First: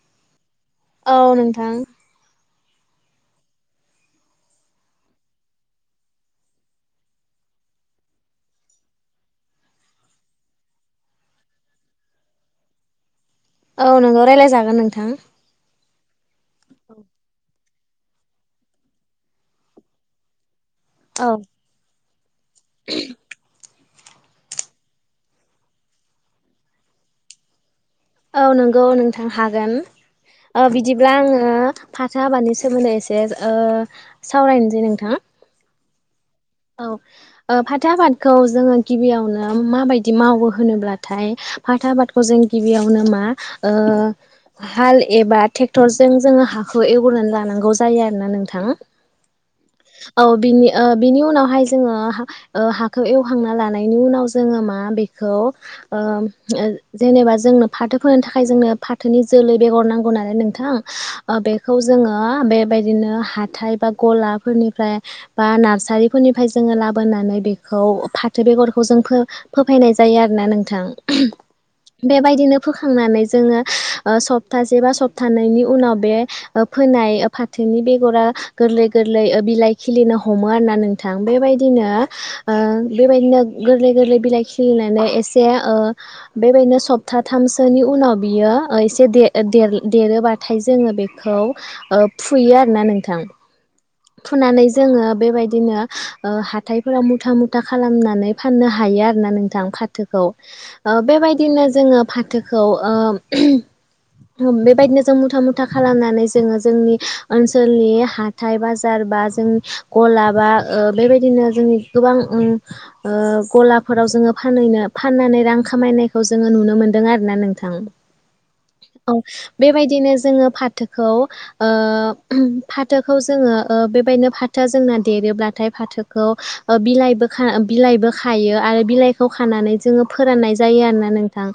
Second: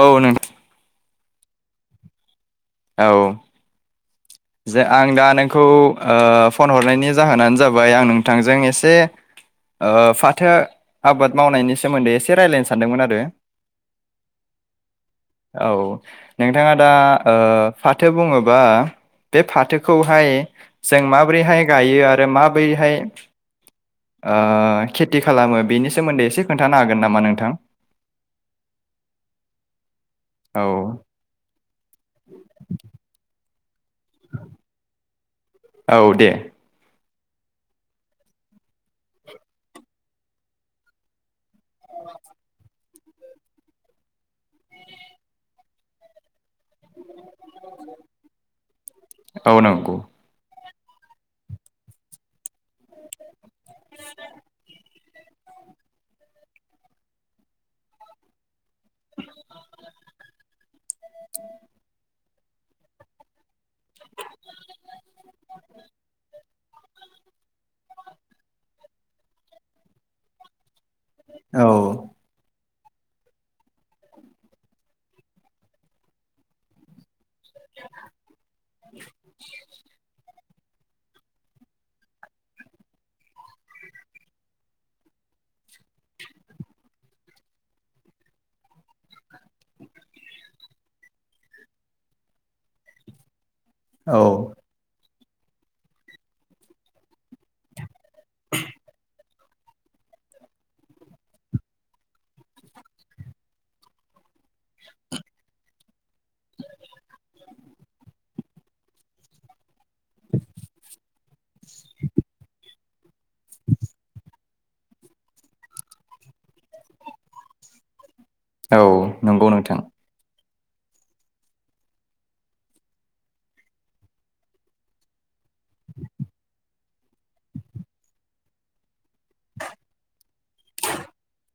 औ नों औ नोंथां औ जे आं दा नोंखौ ओ फन हरनायनि जाहोनानो जाबाय आं नोंथांजों एसे ओ फाथो आबाद मावनायनि सोमोन्दै एसे रायज्लायनो सानदोंमोन आरो औ नोंगौ रायलायजागोन नोंथां औ नोंथाङा दा ओ फाथो बुङोबा बे फाथोखौहाय जों औ माबोरैहाय गायो आरो माबोरैहाय ओ खेति खालामो बेनि सोमोन्दै एसे खोन्थानो हागोन नामा नोंथां औ नंगौ नोंथां हागोन औ ओ बिदिब्ला आङो फाथो आबादनि सोमोन्दै एसे ओ सावरायनोसै नोंथां औ दे औ ओ फाथो आबादखौ जोङो गिबियावनो माबायदि मावो होनोब्लाथाय फाथो आबादखौ जों गिबियाव नो मा ओ हाल एबा ट्रेक्टरजों जोङो हाखौ एवग्रोनानै लानांगौ जायो आरोना नोंथां औ बेनि बेनि उनाव बाहाय जोङो हाखौ एवहांना लानायनि उनाव जोङो मा बे खौ जेनेबा जोंनो फाथो फोरो थाखाय जोंनो फाथोनि जोलै बेगर नांगौ नालाय नोंथां बेखौ जोङो बेबायदिनो हाथाय बा गलाफोरनिफ्राय बा नारारि फोरनिफ्राय जोङो लाबोनानै बेखौ फाथो बेगरखौ जों फोफायनाय जायो आरोोना नोंथां औ बेबायदिनो फोखांनानै जोङो सप्तासे बा सप्तानैनि उनाव बे फोनाय फाथोनि बेगरा गोरलै गोरलै बिलाइ खिलिनो हमो आर ना थां बेबायदिनो बेबायदिनो गोरलै गोरलै बिलाइ खिलिनानै एसे बेबायदिनो सप्ताथामसोनि उनाव बियो एसे देरोबाथाय जोङो बेखौ फुयो आरो ना नोंथां औ फुनानै जोङो बेबायदिनो हाथायफोराव मुथा मुथा खालामनानै फाननो हायो आरोना नोंथां फाथोखौ बेबायदिनो जोङो फाथोखौ बेबायदिनो जों मुथा- मुथा खालामनानै जोङो जोंनि ओनसोलनि हाथाय बा बार बा जों गलाबा बेबायदिनो जोंनि गोबां गलाफोराव जोङो फानहैनो फाननानै रां खामायनायखौ जोङो नुनो मोनदों आरो ना नोंथां औ नंगौ नोंथां बेबायदिनो जोङो फ फाथोखौ - फाथोखौ जोङो बेबायदिनो फाथोआ जोंना देरोब्लाथाय फाथोखौ बिलाइबो बिलाइबो खायो आरो बिलाइ स खानानै जोङो फोराननाय जायो आरोना नोंथां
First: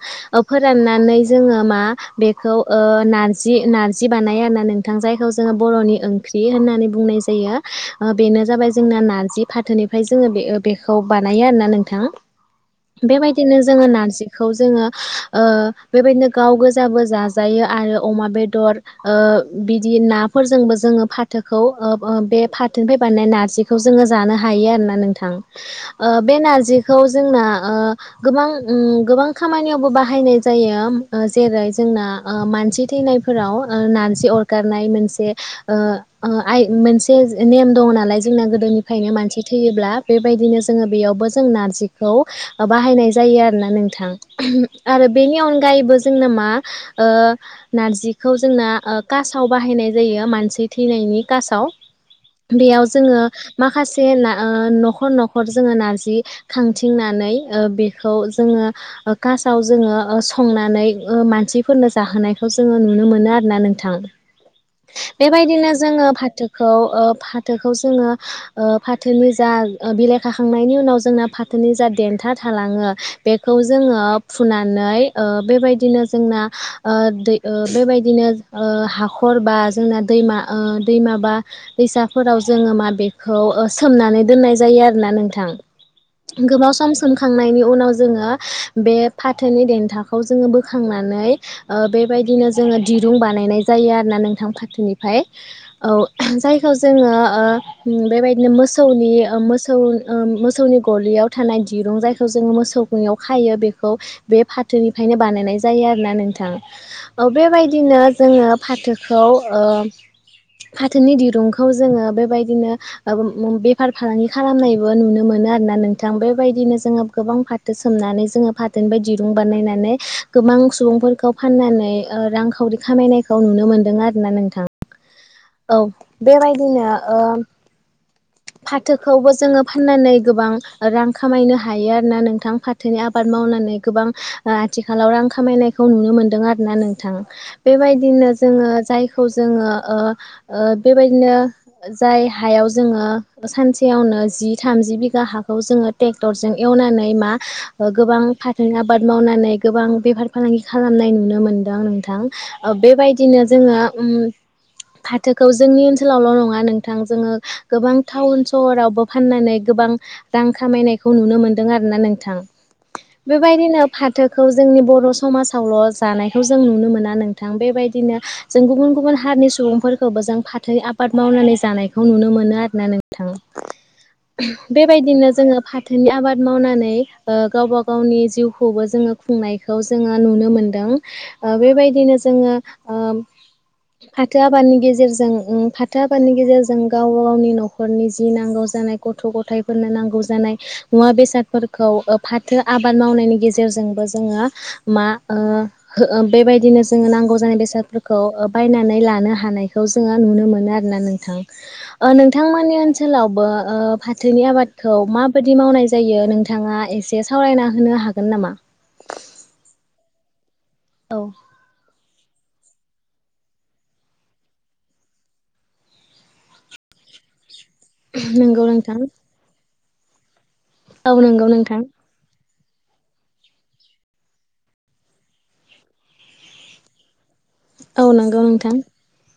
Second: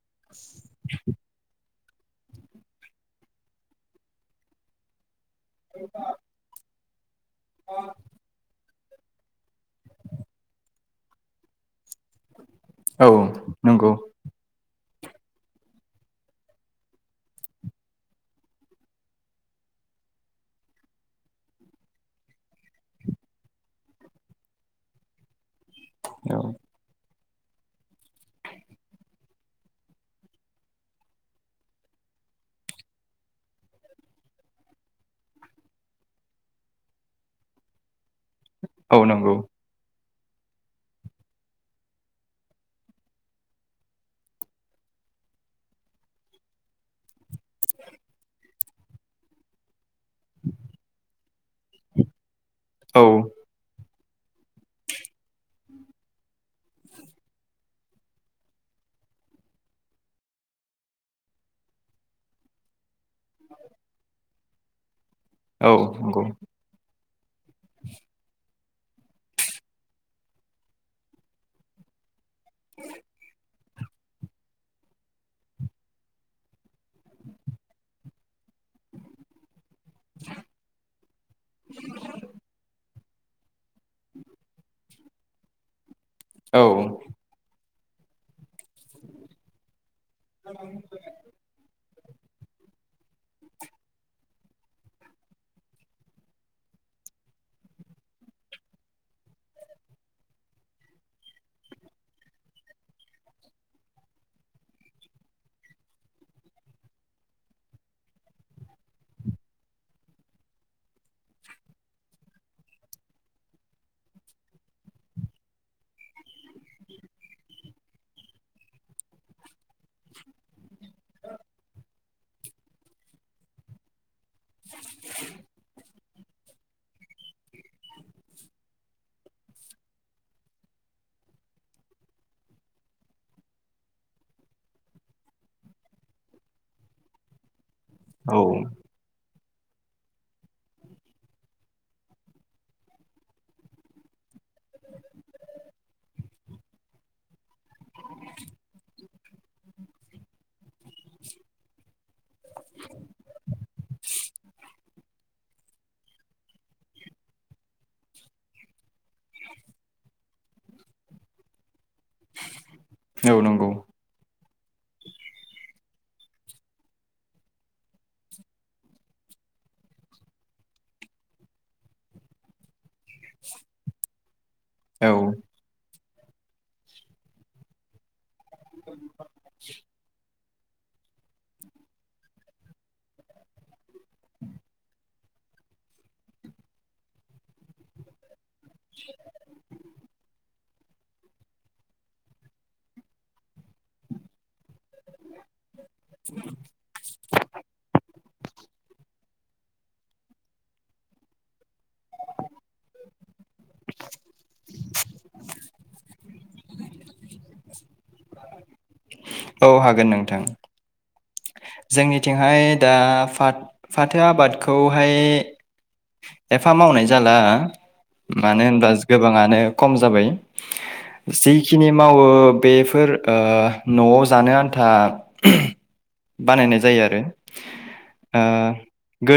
फोराननानै जोङो मा बेखौ नारजि - नारजि बानाय आरोना नोंथां जायखौ जोङो बर'नि ओंख्रि होननानै बुंनाय जायो बेनो जाबाय जोंना नारजि फाथोनिफ्राय जोङो बे बेखौ बानायो आरा नों औ बेबायदिनो जोङो नंगौ नारजिखौ जोङो बेबायदिनो गाव गोजाबो जाजायो आरो अमा बेदर बिदि नाफोरजोंबो जोङो फाथो खौ बे फाथोनिफ्राय बानायनाय नारजिखौ जोङो जानो हायो आरोना नोंथां बे औ नारजिखौ जोंना गोबां गोबां खामानियावबो बाहायनाय जायो जेरै जोंना मानसि थैनायफोराव नारजि अरगनाय मोनसे आइ मोनसे नेम दङ नालाय जोंना औ गोदोनिफ्रायनो नंगौ मानसि थैयोब्ला बेबायदिनो जोङो बेयावबो जों नारजिखौ बाहायनाय जायो आरोोना नोंथां आरो बेनि अनगायैबो जोंना मा नारजिखौ जोंना कासाव बाहायनाय जायो मानसि थैनायनि बेयाव औ जोङो माखासे न'खर - न'खर जोङो नारजि खांथिंनानै बेखौ जोङो कासाव जोङो संनानै मानसिफोरनो जाहोनायखौ जोङो नुनो मोनो आर ना नोंथां औ बेबायदिनो जोङो नंगौ फाथोखौ फाथोखौ जोङो फाथोनि जा बिलाइ खाखांनायनि उनाव जोंना फाथोनि जा देन खोथा थालाङो बे खौ जोङो फुनानै बेबायदिनो जोंना दै बेबायदिनो हाखर बा जों दैमा दै माबा दैसाफोराव जोङो माबेखौ सोमनानै दोननाय जायो आरो नोंथां औ गोबाव सम सोमखांनायनि उनाव ज फाथनि दथखौ जो बोखां बेबायदिनो जोङो दिरुं बानायनाय जायो आरो ना नोंथां फाथोनि हाय औ जायखौ जोङो बेबायदिनो मोसौनि मोसौ मोसौनि गलियाव थानाय दिरुं जायखौ जोङो मोसौ गयाव खायो बेखौ बे फाथोनिफ्राय ओंखायनो बानायनाय जायो आरोोना नोंथां बेबायदिनो जोङो फाथोखौ [inaudible] फाथोनि दिरुंखौ जोङो बेबायदिनो बेफार फालांगि खालामनायबो नुनो मोनो आरो ना नोंथां बेबायदिनो जोङो गोबां फाथो सोमनानै जोङो फाथोनिफ्राय दिरुं बानायनानै गोबां सुबुंफोरखौ फाननानै रांखावरि खामायनायखौ नुनो मोन्दों आरोना नोंथां। औ बेबायदिनो ओ फाथोखौबो जोङो फाननानै गोबां रां खामायनो हायो आरोना नोंथां फाथोनि आबाद मावनानै गोबां आथिखालाव रां खामायनायखौ नुनो मोनदों आरोना नोंथां। बेबायदिनो औ जोङो जायखौ जोङो बेबायदिनो जाय हायाव जोङो सानसेयावनो जि थामजि बिघा हाखौ जोङो ट्रेक्टरजों एवनानै मा गोबां फाथो आबाद मावनानै गोबां बेफार फालांगि खालामनाय नुनो मोनदों नोंथां बेबायदिनो जोङो उम फाथोखौ जोंनि ओनसोलावल' नङा नोंथां जोङो गोबां टाउन सहरावबो फाननानै गोबां रां खामायनायखौ नुनो मोनदों आरोना नोंथां। औ नंगौ बेबायदिनो फाथोखौ जोंनि बर' समाजावल' जानायखौ जों नुनो मोना नोंथां बेबायदिनो जों गुबुन गुबुन हारिनि सुबुंफोरखौबो जों फाथो आबाद मावनानै जानायखौ नुनो मोनो आरो ना नोंथां। औ बेबायदिनो जोङो फाथोनि आबाद मावनानै गावबा गावनि जिउ खौबो जोङो खुंनायखौ जोङो नुनो मोन दों बेबायदिनो जोङो ओ फाथो आबादनि गेजेरजों फाथो आबादनि गेजेरजों गावबा गावनि न'खरनि जि नांगौ जानाय गथ' गथायफोरनो नांगौ जानाय मुवा बेसादफोरखौ फाथो आबाद मावनायनि गेजेरजों बो जोङो मा ओ बेबादिनो जोङो नांगौ जानाय बेसादफोरखौ बायनानै लानो हानायखौ जोङो नुनो मोनो आरोना नोंथां नोंथांमोननि ओनसोलावबो फाथोनि आबादखौ माबायदि मावनाय जायो नोंथाङा एसे सावरायना होनो हागोन नामा? [inaudible] औ हागोन नोंथां जोंनिथिंहाय दा फाट फाथो आबादखौहाय एफा मावनाय जाला मानो नंगौ होनबा नोंथां गोबाङानो खम जाबाय औ नंगौ नोंथां जिखिनि मावो बेफोर न'आव जानो आन्था बानायनाय जायो आरो औ ओ नंगौ नोंथां।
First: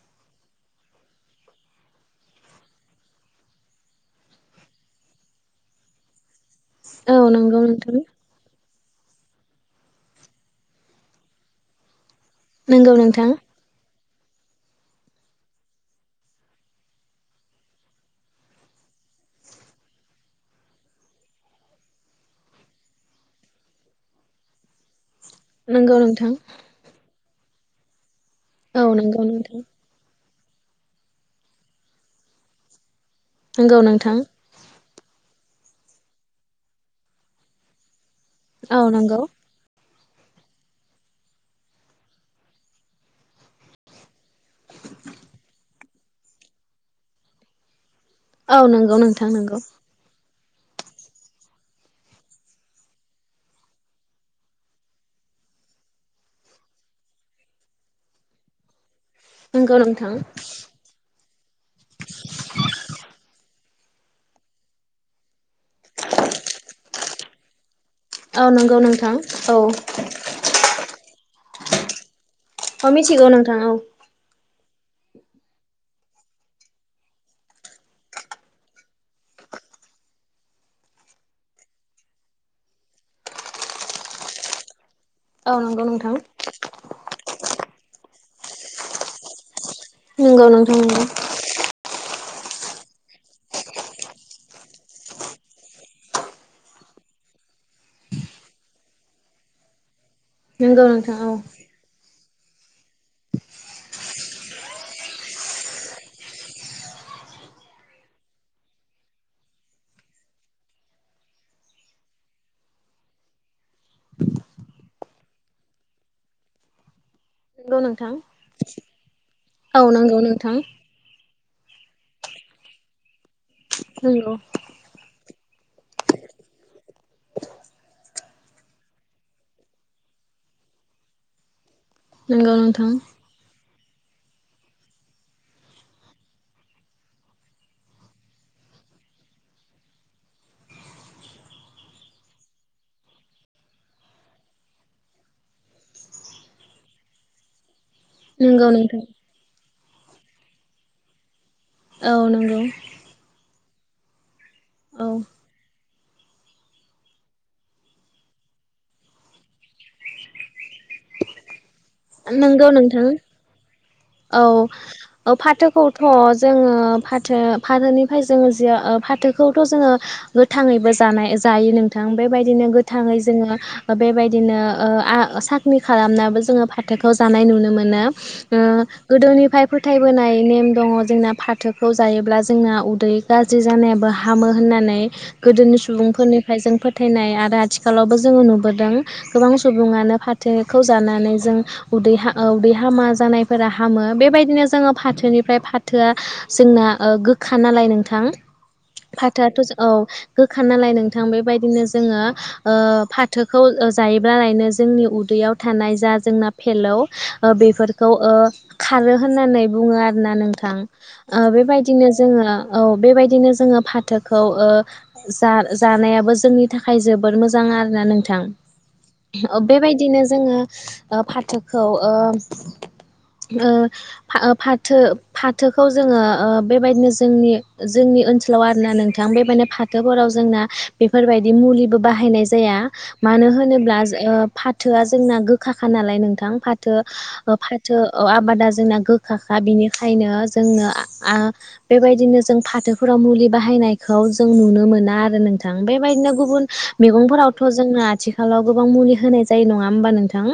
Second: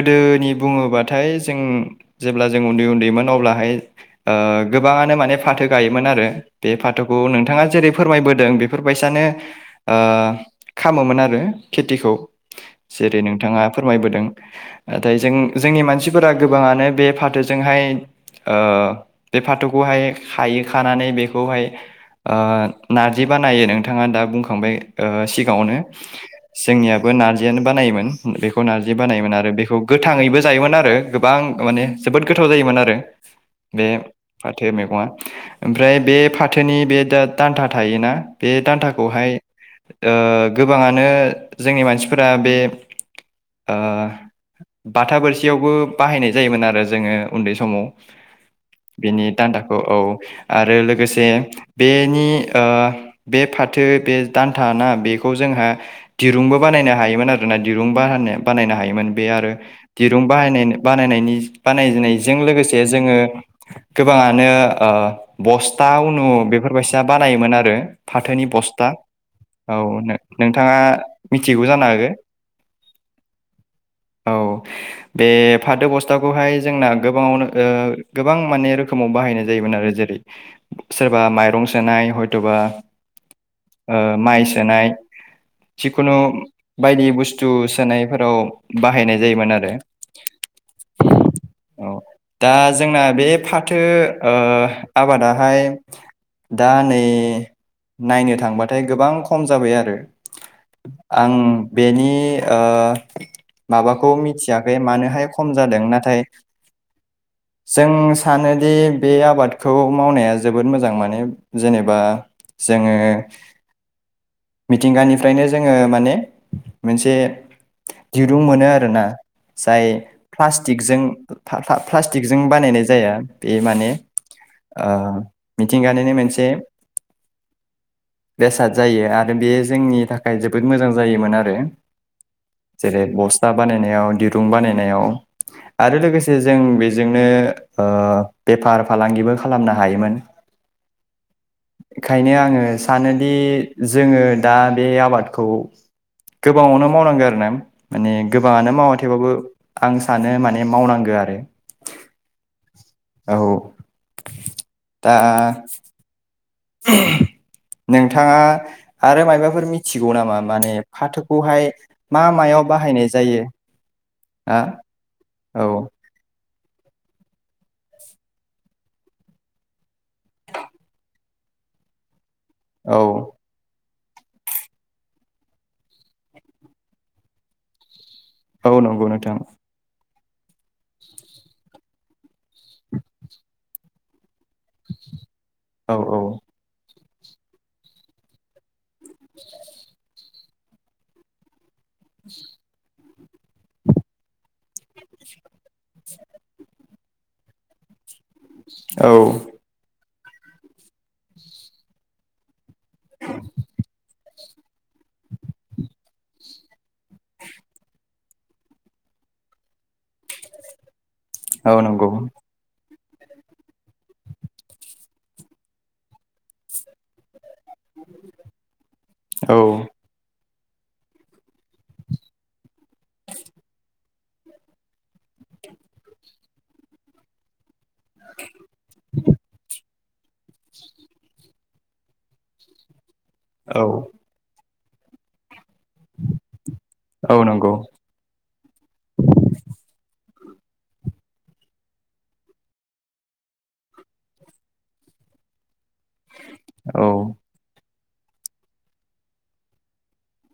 गोदोनि बुङोबाथाय जों जेब्ला जों उन्दै उन्दैमोन अब्लाहाय ओ गोबां नो फाथो गायोमोन आरो बे फाथोखौ औ नंगौ नोंथाङा जेरै नोंथां फोरमायबोदों बेफोरबायसानो खामोमोन आरो खेथिखौ नंगौ जेरै नोंथां नोंथाङा फोर मायबोदों नाथाय जों जोंनि मानसिफोरा गोबाङानो बे फाथोजोंहाय बे फाथौखौहाय खायो खानानै बेखौहाय नारजि बानायो नोंथाङा दा बुंखांबाय सिगाङावनो नंगौ नोंथां जोंनियाबो नारजियानो बानायोमोन बेखौ औ नारजि नंगौ बानायोमोन आरो नोंथां बेखौ गोथाङैबो जायोमोन आरो गोबां माने जोबोद गोथाव जायोमोन आरो नंगौ बे नोंथां फाथो मैगङा ओमफ्राय बे फाथोनि बे दा दान्था थायोना बे औ नंगौ दान्थाखौहाय गोबाङानो जोंनि मानसिफोरा बे ओ बाथा बोरसियावबो बाहायनाय जायोमोन आरो जोङो उन्दै समाव। औ नंगौ बेनि नोंथां नंगौ दान्दाखौ औ। आरो लोगोसे बेनि बे फाथो बे दान्था ना बेखौ जों दिरुंबो बानायनो हायोमोन आरोना दिरुं बानायनो बानायनो हायोमोन। बे आरो नंगौ नोंथां दिरुं बाहायनायनि बानायनायनि बानायनायजों लोगोसे जोङो गोबाङानो बस्था उनु बेफोरबायसा बानायोमोन आरो फाथोनि औ नंगौ बस्था नोंथां औ नोंथाङा मिथिगौ जानो हागौ औ मिथिगौ नोंथां औ औ [inaudible] बे फाथो बस्थाखौहाय जोंना गोबाङावनो ओ गोबां माने रोखोमाव बाहायनाय जायोमोन आरो जेरै सोरबा माइरं सोनाय हयथ'बा ओ माइ सोनाय औ नंगौ जिखुनु नोंथां बायदि बुस्थु सोनायफोराव बाहायनाय जायोमोन आरो नोंगौ नोंथां नोंगौ औ दा जोंना बे फाथो ओ आबादाहाय दा नै नायनो थांबाथाय गोबां खम जाबाय आरो नंगौ नंगौ नोंथां आं औ बेनि ओ माबाखौ मिथियाखै मानोहाय खम जादों नाथाय [inaudible] जों सानोदि बे आबादखौ मावनाया जोबोद मोजां माने जेनेबा जोङो मिथिंगानिफ्रायनो जोङो माने मोनसे नंगौ नोंथां दिरुं मोनो आरोना औ जाय नंगौ नोंथां प्लासटिकजों प्लासटिकजों बानायनाय जाया बे माने नंगौ आ मिथिंगानिनो मोनसे बेसाद जायो आरो बे जोंनि थाखाय जोबोद मोजां जायोमोन आरो नोंगु नोंथां जेरै बस्था बानायनायाव दिरुं बानायनायाव आरो लोगोसे जों बेजोंनो ओ बेफार फालांगिबो खालामनो हायोमोन [inaudible] ओंखायनो आङो सानोदि जोङो दा बे आबाद आबादखौ गोबाङावनो मावनांगौ आरो ना माने नंगौ गोबाङानो मावा नोंथां थेबाबो आं सानो माने मावनांगौ आरो औ नंगौ औ औ दा ओम नोंथाङा आरो मायाबाफोर मिथिगौ नामा माने फाथोखौहाय मा नंगौ मायाव नोंथां बाहायनाय जायो हा औ औ फाथोखौथ' जोङो फाथो फाथोनिफ्राय जोङो जि फाथोखौथ' जोङो गोथाङैबो जानाय जायो नोंथां बेबायदिनो औ गोथाङै जोङो बेबायदिनो ओ आ साखनि खालामनाबो जोङो फाथोखौ जानाय नुनो मोनो ओ औ नंगौ नोंथां गोदोनिफ्राय फोथायबोनाय नेम दङ जोंना फाथोखौ जायोब्ला जों जोंना उदै गाज्रि जानायाबो हामो होननानै गोदोनि औ औ सुबुंफोरनिफ्राय जों फो फोथायनाय आरो आथिखालावबो जोङो नुबोदों गोबां सुबुङानो फाथोखौ जानानै जों उदै आ उदै हामा जानायफोरा फाहामो बेबायदिनो जोङो फाथोनिफ्राय फाथोआ जोंना गोखा नालाय नोंथां औ फाथोआथ' औ गोखा नालाय नोंथां बेबायदिनो जोङो ओ फाथोखौ जायोब्ला लायनो जोंनि उदैयाव थानाय जा जोंना फेलौ बेफोरखौ खारो होननानै बुङो आरो ना नोंथां ओ औ नंगौ बेबायदिनो जोङो औ बेबायदिनो जोङो फाथोखौ ओ जा जानायाबो जोंनि थाखाय जोबोद मोजां मोजां आरोना नोंथां औ बेबायदिनो जोङो ओ फाथोखौ ओ ओ फाथो फाथोखौ जोङो बेबायदिनो जोंनि जोंनि ओनसोलाव आरो ना नोंथां बे माने फाथ फाथोफोराव जोंना बेफोरबायदि मुलिबो बाहायनाय जाया मानो औ होनोब्ला जो ओ फाथोआ जोंना गोखाखा नालाय नोंथां फाथो औ ओ नंगौ फाथो आबादा जोंना गोखाखा बिनिखायनो जोंनो बेबायदिनो जों फाथोफोराव मुलि बाहायनायखौ जों नुनो मोना आरो नों नोंथां बेबायदिनो गुबुन औ मैगंफोरावथ' जोंनो आथिखालाव गोबां मुलि होनाय जायो नङा होमबा नोंथां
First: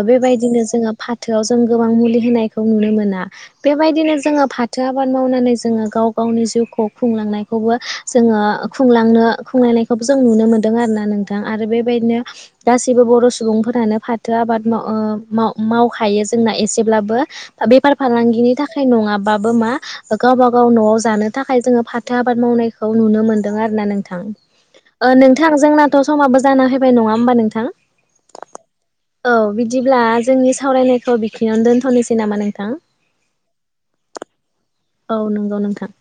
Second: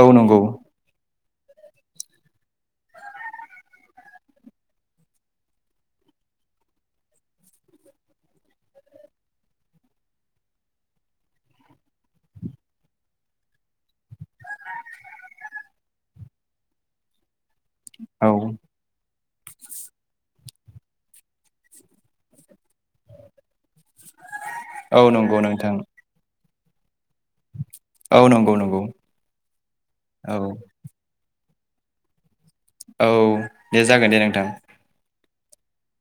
औ नंगौ बेबायदिनो जोङो फाथोआव जों गोबां मुलि होनायखौ नुनो मोना बेबायदिनो जोङो फाथो आबाद मावनानै जोङो गाव गावनि जिउखौ खुंलांनायखौबो जोङो खुंनो खुंलांनायखौबो जों नुनो मोनदों आरोना नोंथां आरो बेबायदिनो गासैबो बर' सुबुंफोरानो फारि फाथो आबाद माव मावखायो जोंना एसेब्लाबो बेफार औ फालांगिनि थाखाय नङाबा मा गावबा गाव न'आव जानो थाखाय जोङो फाथो आबाद मावनायखौ नुनो मोनदों आरो नोंथां औ नंगौ नोंथां जोंनाथ' समाबो जाना फैबाय नङा होमबा नोंथां औ नंगौ नंगौ औ बिदिब्ला औ जोंनि सावरायनायखौ दोनथ'नोसै नामा नों औ दे जागोन दे नोंथां औ नंगौ नोंथां